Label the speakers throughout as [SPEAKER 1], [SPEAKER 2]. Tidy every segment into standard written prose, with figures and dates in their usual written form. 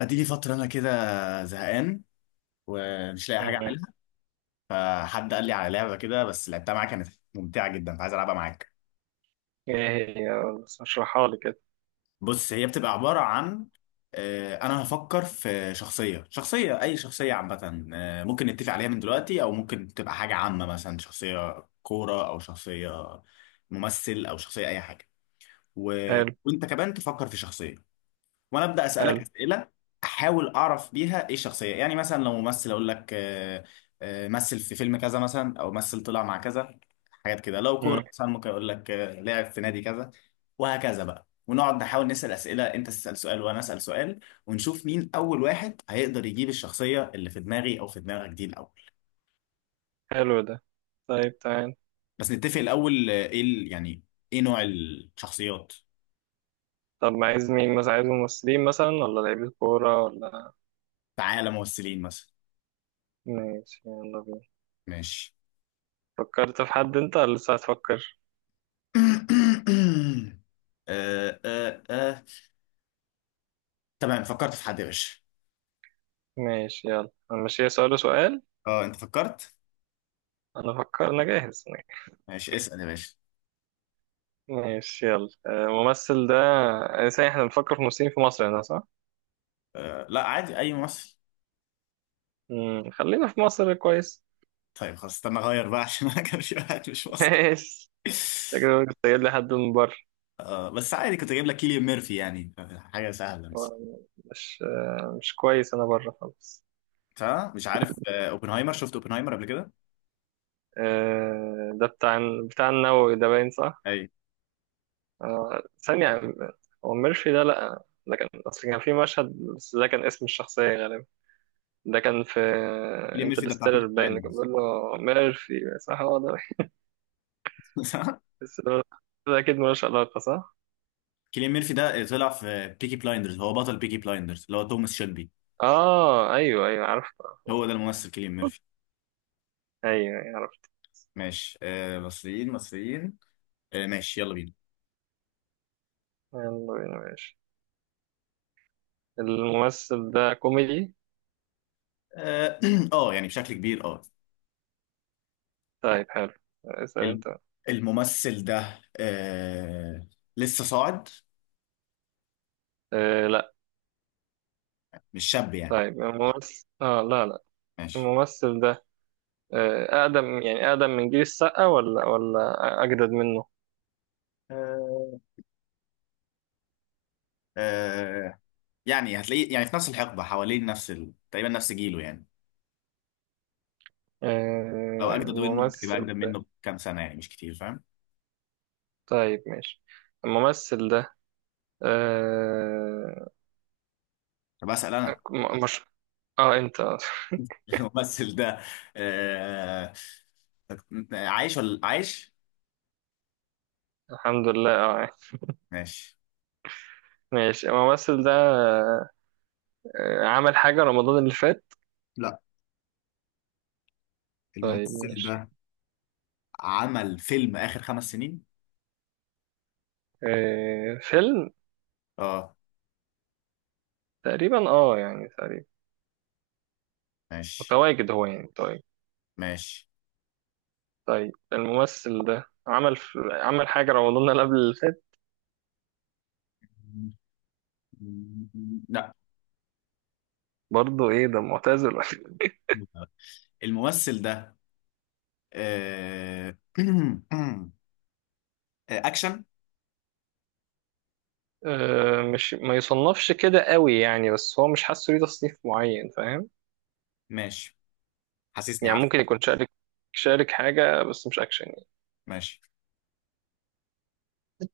[SPEAKER 1] هتيجي فترة أنا كده زهقان ومش لاقي حاجة
[SPEAKER 2] مم.
[SPEAKER 1] أعملها. فحد قال لي على لعبة كده، بس لعبتها معاك كانت ممتعة جدا، فعايز ألعبها معاك.
[SPEAKER 2] ايه هي، بس اشرحها لي كده.
[SPEAKER 1] بص، هي بتبقى عبارة عن أنا هفكر في شخصية، أي شخصية عامة. ممكن نتفق عليها من دلوقتي، أو ممكن تبقى حاجة عامة، مثلا شخصية كورة أو شخصية ممثل أو شخصية أي حاجة. و...
[SPEAKER 2] حلو.
[SPEAKER 1] وأنت كمان تفكر في شخصية، وانا ابدا اسالك
[SPEAKER 2] حلو.
[SPEAKER 1] اسئله، احاول اعرف بيها ايه الشخصيه. يعني مثلا لو ممثل، اقول لك مثل في فيلم كذا مثلا، او مثل طلع مع كذا، حاجات كده. لو
[SPEAKER 2] مم.
[SPEAKER 1] كوره مثلا ممكن اقول لك لعب في نادي كذا، وهكذا بقى. ونقعد نحاول نسال اسئله، انت تسال سؤال وانا اسال سؤال، ونشوف مين اول واحد هيقدر يجيب الشخصيه اللي في دماغي او في دماغك دي الاول.
[SPEAKER 2] حلو ده. طيب، تعال.
[SPEAKER 1] بس نتفق الاول ايه يعني ايه نوع الشخصيات؟
[SPEAKER 2] طب ما عايز مين؟ مثلا عايز ممثلين، مثلا، ولا لعيبة كورة، ولا؟
[SPEAKER 1] تعالى ممثلين مثلا.
[SPEAKER 2] ماشي، يلا بينا.
[SPEAKER 1] ماشي.
[SPEAKER 2] فكرت في حد انت ولا لسه هتفكر؟
[SPEAKER 1] آه، آه، آه. تمام، فكرت في حد يا باشا.
[SPEAKER 2] ماشي، يلا هنمشيها سؤال وسؤال.
[SPEAKER 1] اه، انت فكرت؟
[SPEAKER 2] انا فكر، انا جاهز.
[SPEAKER 1] ماشي، اسأل يا باشا.
[SPEAKER 2] ماشي، يلا. الممثل ده، ازاي؟ احنا بنفكر في ممثلين في مصر هنا، صح؟
[SPEAKER 1] آه، لا، عادي، اي مصري.
[SPEAKER 2] مم. خلينا في مصر، كويس.
[SPEAKER 1] طيب خلاص استنى اغير بقى، عشان انا كان في واحد مش مصري.
[SPEAKER 2] ماشي. انت كده بتسجل لي حد من بره.
[SPEAKER 1] آه، بس عادي، كنت اجيب لك كيليان ميرفي يعني، حاجه سهله بس.
[SPEAKER 2] آه، مش مش كويس، انا بره خالص.
[SPEAKER 1] صح، مش عارف. اوبنهايمر، شفت اوبنهايمر قبل كده؟
[SPEAKER 2] ده بتاع النووي ده، باين، صح؟
[SPEAKER 1] اي.
[SPEAKER 2] ثانية. هو ميرفي ده لأ، ده كان أصل كان في مشهد، بس ده كان اسم الشخصية غالبا. ده كان في
[SPEAKER 1] كيليان ميرفي ده بتاع
[SPEAKER 2] انترستيلر،
[SPEAKER 1] بيكي
[SPEAKER 2] باين اللي كان
[SPEAKER 1] بلايندرز.
[SPEAKER 2] بيقول له ميرفي، صح؟ هو ده.
[SPEAKER 1] صح.
[SPEAKER 2] بس ده أكيد ملوش علاقة، صح؟
[SPEAKER 1] كيليان ميرفي ده طلع في بيكي بلايندرز، هو بطل بيكي بلايندرز اللي هو توماس شيلبي.
[SPEAKER 2] آه، أيوه، أيوه، عرفت. عرفت.
[SPEAKER 1] هو ده الممثل كيليان ميرفي.
[SPEAKER 2] أيوه، أيوه، عرفت.
[SPEAKER 1] ماشي. آه، مصريين مصريين. آه، ماشي، يلا بينا.
[SPEAKER 2] يلا بينا، ماشي. الممثل ده كوميدي؟
[SPEAKER 1] اه. يعني بشكل كبير، اه.
[SPEAKER 2] طيب، حلو. اسأل
[SPEAKER 1] الم-
[SPEAKER 2] أنت.
[SPEAKER 1] الممثل ده لسه صاعد،
[SPEAKER 2] آه لا.
[SPEAKER 1] مش شاب يعني.
[SPEAKER 2] طيب، الممثل لا، لا.
[SPEAKER 1] ماشي.
[SPEAKER 2] الممثل ده أقدم يعني، أقدم من جيل السقا؟ ولا أجدد منه؟
[SPEAKER 1] آه آه يعني هتلاقيه، يعني في نفس الحقبة، حوالين نفس تقريبا نفس جيله يعني. لو أجدد منه، ممكن يبقى أجدد
[SPEAKER 2] الممثل.
[SPEAKER 1] منه بكام سنة، يعني مش كتير، فاهم؟
[SPEAKER 2] طيب، ماشي. الممثل ده. آه،
[SPEAKER 1] طب أسأل أنا.
[SPEAKER 2] مش. اه، انت.
[SPEAKER 1] الممثل ده آه عايش ولا عايش؟
[SPEAKER 2] الحمد لله، اه.
[SPEAKER 1] ماشي.
[SPEAKER 2] ماشي، الممثل ده عمل حاجة رمضان اللي فات؟
[SPEAKER 1] لا،
[SPEAKER 2] طيب،
[SPEAKER 1] الممثل
[SPEAKER 2] ماشي.
[SPEAKER 1] ده عمل فيلم آخر 5 سنين،
[SPEAKER 2] فيلم.
[SPEAKER 1] اه.
[SPEAKER 2] تقريبا اه، يعني تقريبا
[SPEAKER 1] ماشي،
[SPEAKER 2] متواجد هو، يعني طيب.
[SPEAKER 1] ماشي.
[SPEAKER 2] طيب، الممثل ده عمل حاجة رمضان اللي قبل اللي فات؟ برضه ايه ده؟ معتزل؟
[SPEAKER 1] لا، الممثل ده آه، آه، اكشن.
[SPEAKER 2] مش، ما يصنفش كده قوي يعني، بس هو مش حاسه ليه تصنيف معين، فاهم؟
[SPEAKER 1] ماشي، حاسسني
[SPEAKER 2] يعني
[SPEAKER 1] عارف.
[SPEAKER 2] ممكن يكون شارك حاجة، بس مش أكشن يعني.
[SPEAKER 1] ماشي.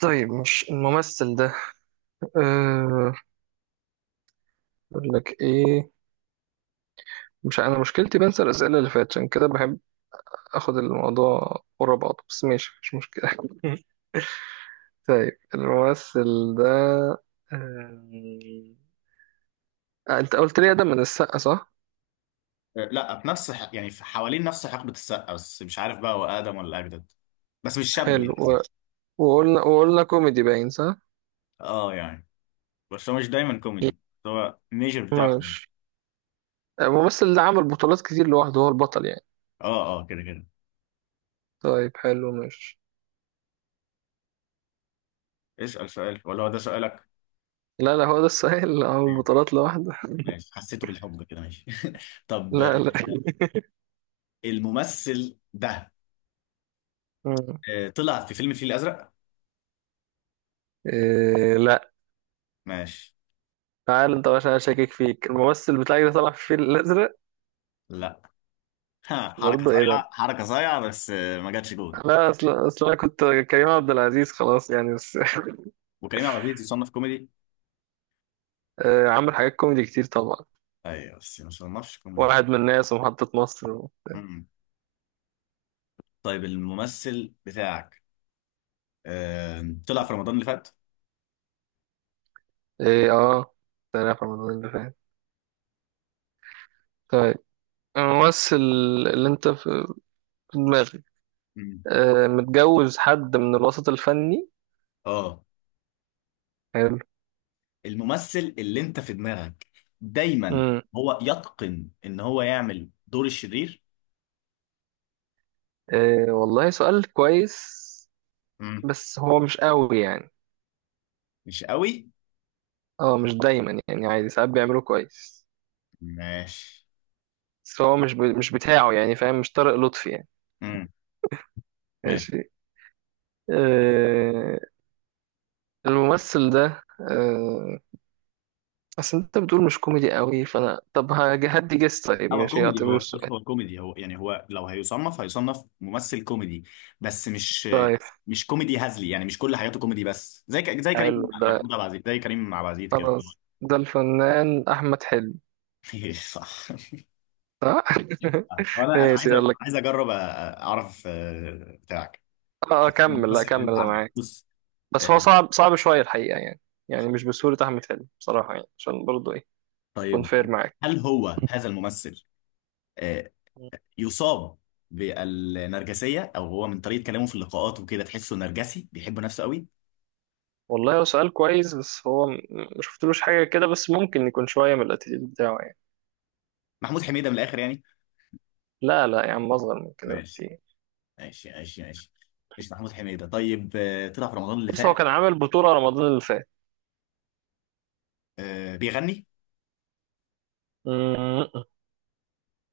[SPEAKER 2] طيب، مش الممثل ده. أه... أقول لك إيه. مش، أنا مشكلتي بنسى الأسئلة اللي فاتت، عشان كده بحب آخد الموضوع ورا بعضه، بس ماشي مش مشكلة. طيب، الممثل ده، آه، أنت قلت لي ده من السقا، صح؟
[SPEAKER 1] لا، في نفس يعني في حوالين نفس حقبة السقا، بس مش عارف بقى هو اقدم ولا اجدد، بس مش شاب
[SPEAKER 2] حلو،
[SPEAKER 1] يعني.
[SPEAKER 2] وقلنا كوميدي، باين، صح؟
[SPEAKER 1] اه، يعني، بس هو مش دايما كوميدي، هو ميجر بتاعه كوميدي.
[SPEAKER 2] ماشي. الممثل اللي عمل بطولات كتير لوحده، هو البطل يعني.
[SPEAKER 1] اه، اه، كده كده.
[SPEAKER 2] طيب، حلو، ماشي.
[SPEAKER 1] اسأل سؤال ولا هو ده سؤالك؟
[SPEAKER 2] لا لا، هو ده السؤال. اللي عمل بطولات لوحده.
[SPEAKER 1] ماشي، حسيته بالحب كده. ماشي. طب،
[SPEAKER 2] لا، لا.
[SPEAKER 1] الممثل ده
[SPEAKER 2] مم.
[SPEAKER 1] طلع في فيلم الفيل الازرق؟
[SPEAKER 2] إيه لا.
[SPEAKER 1] ماشي،
[SPEAKER 2] تعال انت، عشان انا شاكك فيك. الممثل بتاعك ده طلع في الفيل الازرق؟
[SPEAKER 1] لا. ها، حركة
[SPEAKER 2] برضه ايه ده؟
[SPEAKER 1] صايعة، حركة صايعة، بس ما جاتش جون.
[SPEAKER 2] لا، اصل انا كنت كريم عبد العزيز، خلاص يعني، بس.
[SPEAKER 1] وكريم عبد العزيز يصنف كوميدي؟
[SPEAKER 2] إيه، عامل حاجات كوميدي كتير طبعا.
[SPEAKER 1] ايوه، بس ما صنفش كوميدي.
[SPEAKER 2] واحد من الناس، ومحطة مصر،
[SPEAKER 1] أمم. طيب الممثل بتاعك طلع في رمضان اللي فات؟
[SPEAKER 2] ايه، اه. سنة في رمضان اللي فات. طيب، الممثل اللي انت في دماغك
[SPEAKER 1] أمم.
[SPEAKER 2] متجوز حد من الوسط الفني؟
[SPEAKER 1] اه. الممثل اللي انت في دماغك دايما
[SPEAKER 2] امم.
[SPEAKER 1] هو يتقن ان هو يعمل دور الشرير؟
[SPEAKER 2] إيه، والله سؤال كويس.
[SPEAKER 1] أمم.
[SPEAKER 2] بس هو مش قوي يعني.
[SPEAKER 1] مش قوي.
[SPEAKER 2] اه، مش دايما يعني، عادي، ساعات بيعملوه كويس.
[SPEAKER 1] ماشي.
[SPEAKER 2] بس هو مش بتاعه يعني، فاهم؟ مش طارق لطفي يعني.
[SPEAKER 1] أمم.
[SPEAKER 2] ماشي. إيه، الممثل ده، إيه، اصل انت بتقول مش كوميدي قوي، فانا طب هدي جس. طيب،
[SPEAKER 1] هو
[SPEAKER 2] ماشي،
[SPEAKER 1] كوميدي،
[SPEAKER 2] اعتبره
[SPEAKER 1] هو بص،
[SPEAKER 2] السؤال.
[SPEAKER 1] هو كوميدي. هو يعني، هو لو هيصنف ممثل كوميدي، بس مش
[SPEAKER 2] طيب،
[SPEAKER 1] كوميدي هزلي. يعني مش كل حياته كوميدي، بس زي زي كريم،
[SPEAKER 2] حلو ده.
[SPEAKER 1] محمود عبد العزيز، زي كريم عبد العزيز كده.
[SPEAKER 2] خلاص، ده الفنان احمد حلمي،
[SPEAKER 1] صح.
[SPEAKER 2] صح؟
[SPEAKER 1] انا
[SPEAKER 2] ماشي، يلا.
[SPEAKER 1] عايز اجرب اعرف بتاعك.
[SPEAKER 2] اه، كمل، لا
[SPEAKER 1] الممثل اللي
[SPEAKER 2] كمل،
[SPEAKER 1] انت
[SPEAKER 2] انا
[SPEAKER 1] عندك
[SPEAKER 2] معاك.
[SPEAKER 1] بص.
[SPEAKER 2] بس هو
[SPEAKER 1] آه،
[SPEAKER 2] صعب صعب شوية الحقيقة يعني. يعني مش بسهولة أحمد حلمي بصراحة يعني، عشان برضه إيه، أكون
[SPEAKER 1] طيب،
[SPEAKER 2] فير معاك.
[SPEAKER 1] هل هو هذا الممثل آه، يصاب بالنرجسية، او هو من طريقة كلامه في اللقاءات وكده تحسه نرجسي بيحب نفسه قوي؟
[SPEAKER 2] والله هو سؤال كويس، بس هو ما شفتلوش حاجة كده، بس ممكن يكون شوية من الاتيتيود بتاعه يعني.
[SPEAKER 1] محمود حميدة من الاخر يعني.
[SPEAKER 2] لا، لا يا عم، أصغر من كده
[SPEAKER 1] ماشي،
[SPEAKER 2] بكتير.
[SPEAKER 1] ماشي، ماشي. ماشي، مش محمود حميدة؟ طيب، طلع في رمضان اللي
[SPEAKER 2] بس هو
[SPEAKER 1] فات،
[SPEAKER 2] كان عامل بطولة رمضان اللي فات.
[SPEAKER 1] بيغني؟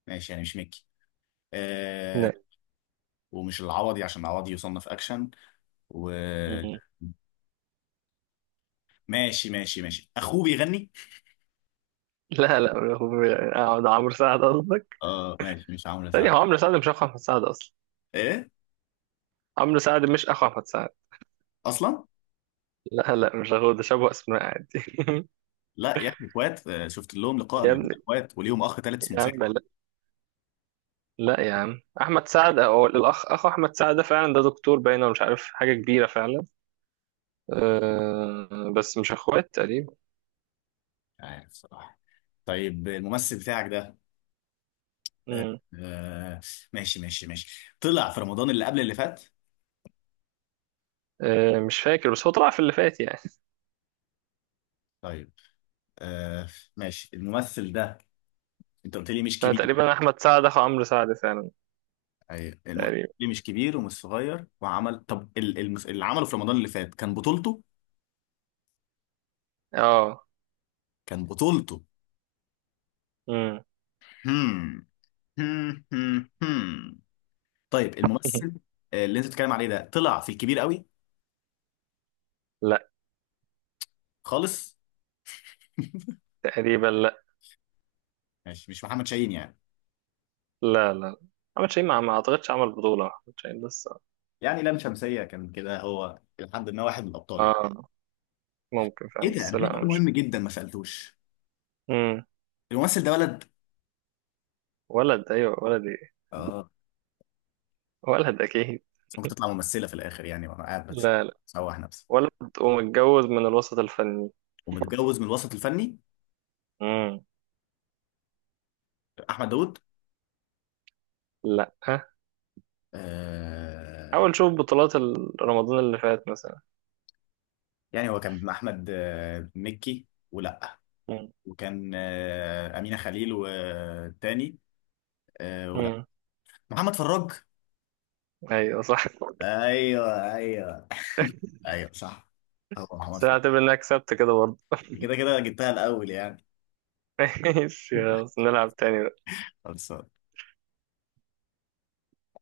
[SPEAKER 1] ماشي، يعني مش مكي. آه،
[SPEAKER 2] م-
[SPEAKER 1] ومش العوضي، عشان العوضي يصنف اكشن، وماشي. ماشي، ماشي، اخوه بيغني.
[SPEAKER 2] لا، لا، لا، ده عمرو سعد، قصدك؟
[SPEAKER 1] اه، ماشي، مش عامله
[SPEAKER 2] ثانية، هو
[SPEAKER 1] ساعه؟
[SPEAKER 2] عمرو سعد مش أخو أحمد سعد أصلا.
[SPEAKER 1] ايه؟
[SPEAKER 2] عمرو سعد مش أخو أحمد سعد.
[SPEAKER 1] اصلا.
[SPEAKER 2] لا، لا، مش أخو. ده شبه أسماء عادي.
[SPEAKER 1] لا يا اخي، اخوات. شفت لهم لقاء
[SPEAKER 2] يا
[SPEAKER 1] قبل كده،
[SPEAKER 2] ابني،
[SPEAKER 1] اخوات وليهم اخ ثالث اسمه
[SPEAKER 2] يا عم
[SPEAKER 1] سامي، مش
[SPEAKER 2] لا. لا يا عم، احمد سعد او اخو احمد سعد ده فعلا، ده دكتور باين، ولا مش عارف، حاجه كبيره فعلا. أه بس مش اخوات تقريبا.
[SPEAKER 1] عارف الصراحه. طيب الممثل بتاعك ده، آه،
[SPEAKER 2] مم.
[SPEAKER 1] آه، ماشي، ماشي، ماشي، طلع في رمضان اللي قبل اللي فات؟
[SPEAKER 2] أه، مش فاكر، بس هو طلع في اللي فات يعني.
[SPEAKER 1] طيب. آه، ماشي. الممثل ده، انت قلت لي مش
[SPEAKER 2] أنا
[SPEAKER 1] كبير.
[SPEAKER 2] تقريبا احمد سعد اخو عمرو سعد فعلا.
[SPEAKER 1] ايوه، قلت
[SPEAKER 2] تقريبا،
[SPEAKER 1] لي مش كبير ومش صغير وعمل، طب اللي عمله في رمضان اللي فات كان بطولته.
[SPEAKER 2] اه.
[SPEAKER 1] كان بطولته.
[SPEAKER 2] مم.
[SPEAKER 1] هم. هم. هم. هم. طيب الممثل اللي انت بتتكلم عليه ده طلع في الكبير قوي
[SPEAKER 2] لا.
[SPEAKER 1] خالص؟
[SPEAKER 2] تقريبا، لا.
[SPEAKER 1] ماشي، مش محمد شاهين يعني؟
[SPEAKER 2] لا، لا، احمد شاهين، ما اعتقدش عمل بطوله احمد شاهين بس.
[SPEAKER 1] يعني لام شمسية كان كده هو لحد ما واحد من الابطال يعني.
[SPEAKER 2] اه، ممكن
[SPEAKER 1] ايه
[SPEAKER 2] فعلا،
[SPEAKER 1] ده،
[SPEAKER 2] بس
[SPEAKER 1] انا في
[SPEAKER 2] لا،
[SPEAKER 1] سؤال
[SPEAKER 2] مش.
[SPEAKER 1] مهم جدا ما سالتوش.
[SPEAKER 2] مم.
[SPEAKER 1] الممثل ده ولد؟
[SPEAKER 2] ولد؟ ايوه، ولد، ايه.
[SPEAKER 1] اه،
[SPEAKER 2] ولد، اكيد.
[SPEAKER 1] بس ممكن تطلع ممثلة في الاخر يعني وانا قاعد بس
[SPEAKER 2] لا، لا.
[SPEAKER 1] سوح نفسي.
[SPEAKER 2] ولد، ومتجوز من الوسط الفني.
[SPEAKER 1] ومتجوز من الوسط الفني.
[SPEAKER 2] مم.
[SPEAKER 1] احمد داوود؟
[SPEAKER 2] لا.
[SPEAKER 1] آه
[SPEAKER 2] حاول شوف بطولات رمضان اللي فات مثلا.
[SPEAKER 1] يعني هو كان مع احمد مكي ولا؟
[SPEAKER 2] مم.
[SPEAKER 1] وكان امينه خليل والتاني ولا
[SPEAKER 2] امم.
[SPEAKER 1] محمد فراج؟
[SPEAKER 2] ايوه، صح.
[SPEAKER 1] ايوه، ايوه، ايوه صح، هو محمد
[SPEAKER 2] بس أنا
[SPEAKER 1] فراج.
[SPEAKER 2] هعتبر انك كسبت كده برضه.
[SPEAKER 1] كده كده جبتها الاول يعني.
[SPEAKER 2] ماشي، خلاص نلعب تاني.
[SPEAKER 1] خلاص.